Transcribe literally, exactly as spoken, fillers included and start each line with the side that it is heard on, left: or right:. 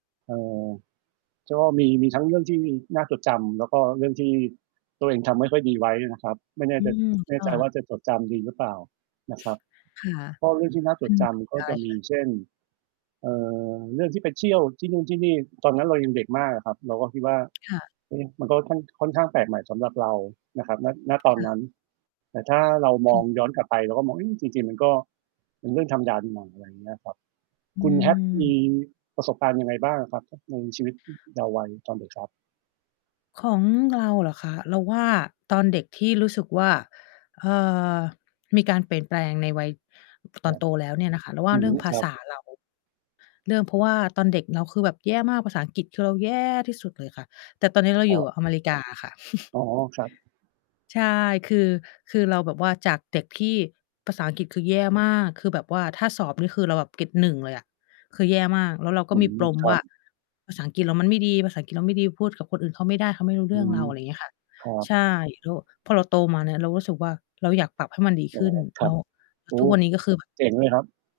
right: เออ ก็มี มีทั้งเรื่องที่น่าจดจำ แล้วก็เรื่องที่ ตัวเองทำไม่ค่อยดีไว้นะครับ ไม่แน่
left: อื
right: ใจ
left: ม
right: แน
left: ค
right: ่
left: ่
right: ใจ
left: ะ
right: ว่าจะจดจำ ดีหรือเปล่า นะครับ
left: ค่
right: เพราะเรื่องที่น่าจ
left: ะ
right: ดจำก็จะมี
left: [unintelligible]
right: เช่น เอ่อ เรื่องที่ไปเที่ยวที่นู่นที่นี่ ตอนนั้นเรายังเด็กมากอะครับ เราก็คิดว่า
left: ค่ะ
right: เอ๊ะ! มันก็ค่อน ค่อนข้างแปลกใหม่สำหรับเรานะครับ ณ ณ ตอ
left: ค
right: น
left: ่
right: น
left: ะ
right: ั้น แต่ถ้าเรา
left: อ
right: มอ
left: ื
right: ง
left: ม
right: ย้อนกลับไป เราก็มอง เฮ้ย จริง ๆ มันก็ เป็นเรื่องธรรมดานี่นา อะไรอย่างเงี้ยครับ
left: อ
right: คุณ hat มี
left: ืม
right: ประสบการณ์ยังไงบ้างอะครับ? ท ในชีวิต อ เยาว์วัยตอนเด็กครับ
left: ของเราเหรอคะ เราว่าตอนเด็กที่รู้สึกว่า เอ่อ มีการเปลี่ยนแปลงในวัย ต
right: คร
left: อ
right: ั
left: น
right: บ
left: โตแล้วเนี่ยนะคะ เราว่
right: อื
left: าเรื
right: ม
left: ่องภ
right: ค
left: า
right: รั
left: ษ
right: บ
left: า เรา เริ่มเพราะว่าตอนเด็กเราคือแบบแย่มาก ภาษาอังกฤษคือเราแย่ที่สุดเลยค่ะ แต่ตอนนี้เรา
right: ค
left: อ
right: ร
left: ย
right: ั
left: ู่
right: บ
left: อเมริกาค่ะ
right: อ๋อ ครับ
left: ใช่ คือ คือเราแบบว่าจากเด็กที่ ภาษาอังกฤษ คือแย่มาก คือแบบว่าถ้าสอบนี่ คือเราเกรด หนึ่ง เลยอะ คือแย่มาก แล้วเราก็
right: อื
left: มี
right: ม
left: ปลม
right: คร
left: ว
right: ั
left: ่า
right: บ
left: ภาษาอังกฤษเรามันไม่ดี ภาษาอังกฤษเราไม่ดี พูดกับคนอื่นเขาไม่ได้ เขาไม่รู้
right: อ
left: เรื
right: ื
left: ่องเ
right: ม
left: รา อะไรเงี้ยค่ะ
right: ครั
left: ใ
right: บ
left: ช่ แล้ว พอเราโตมาเนี่ย เรารู้สึกว่า เราอยากปรับให้มันดี
right: อ๋
left: ข
right: อ
left: ึ้น
right: คร
left: เ
right: ั
left: นา
right: บ
left: ะ แล้
right: โอ
left: ว
right: ้
left: ทุกวันนี้ก็คือแบบ
right: เจ๋งเลยครับ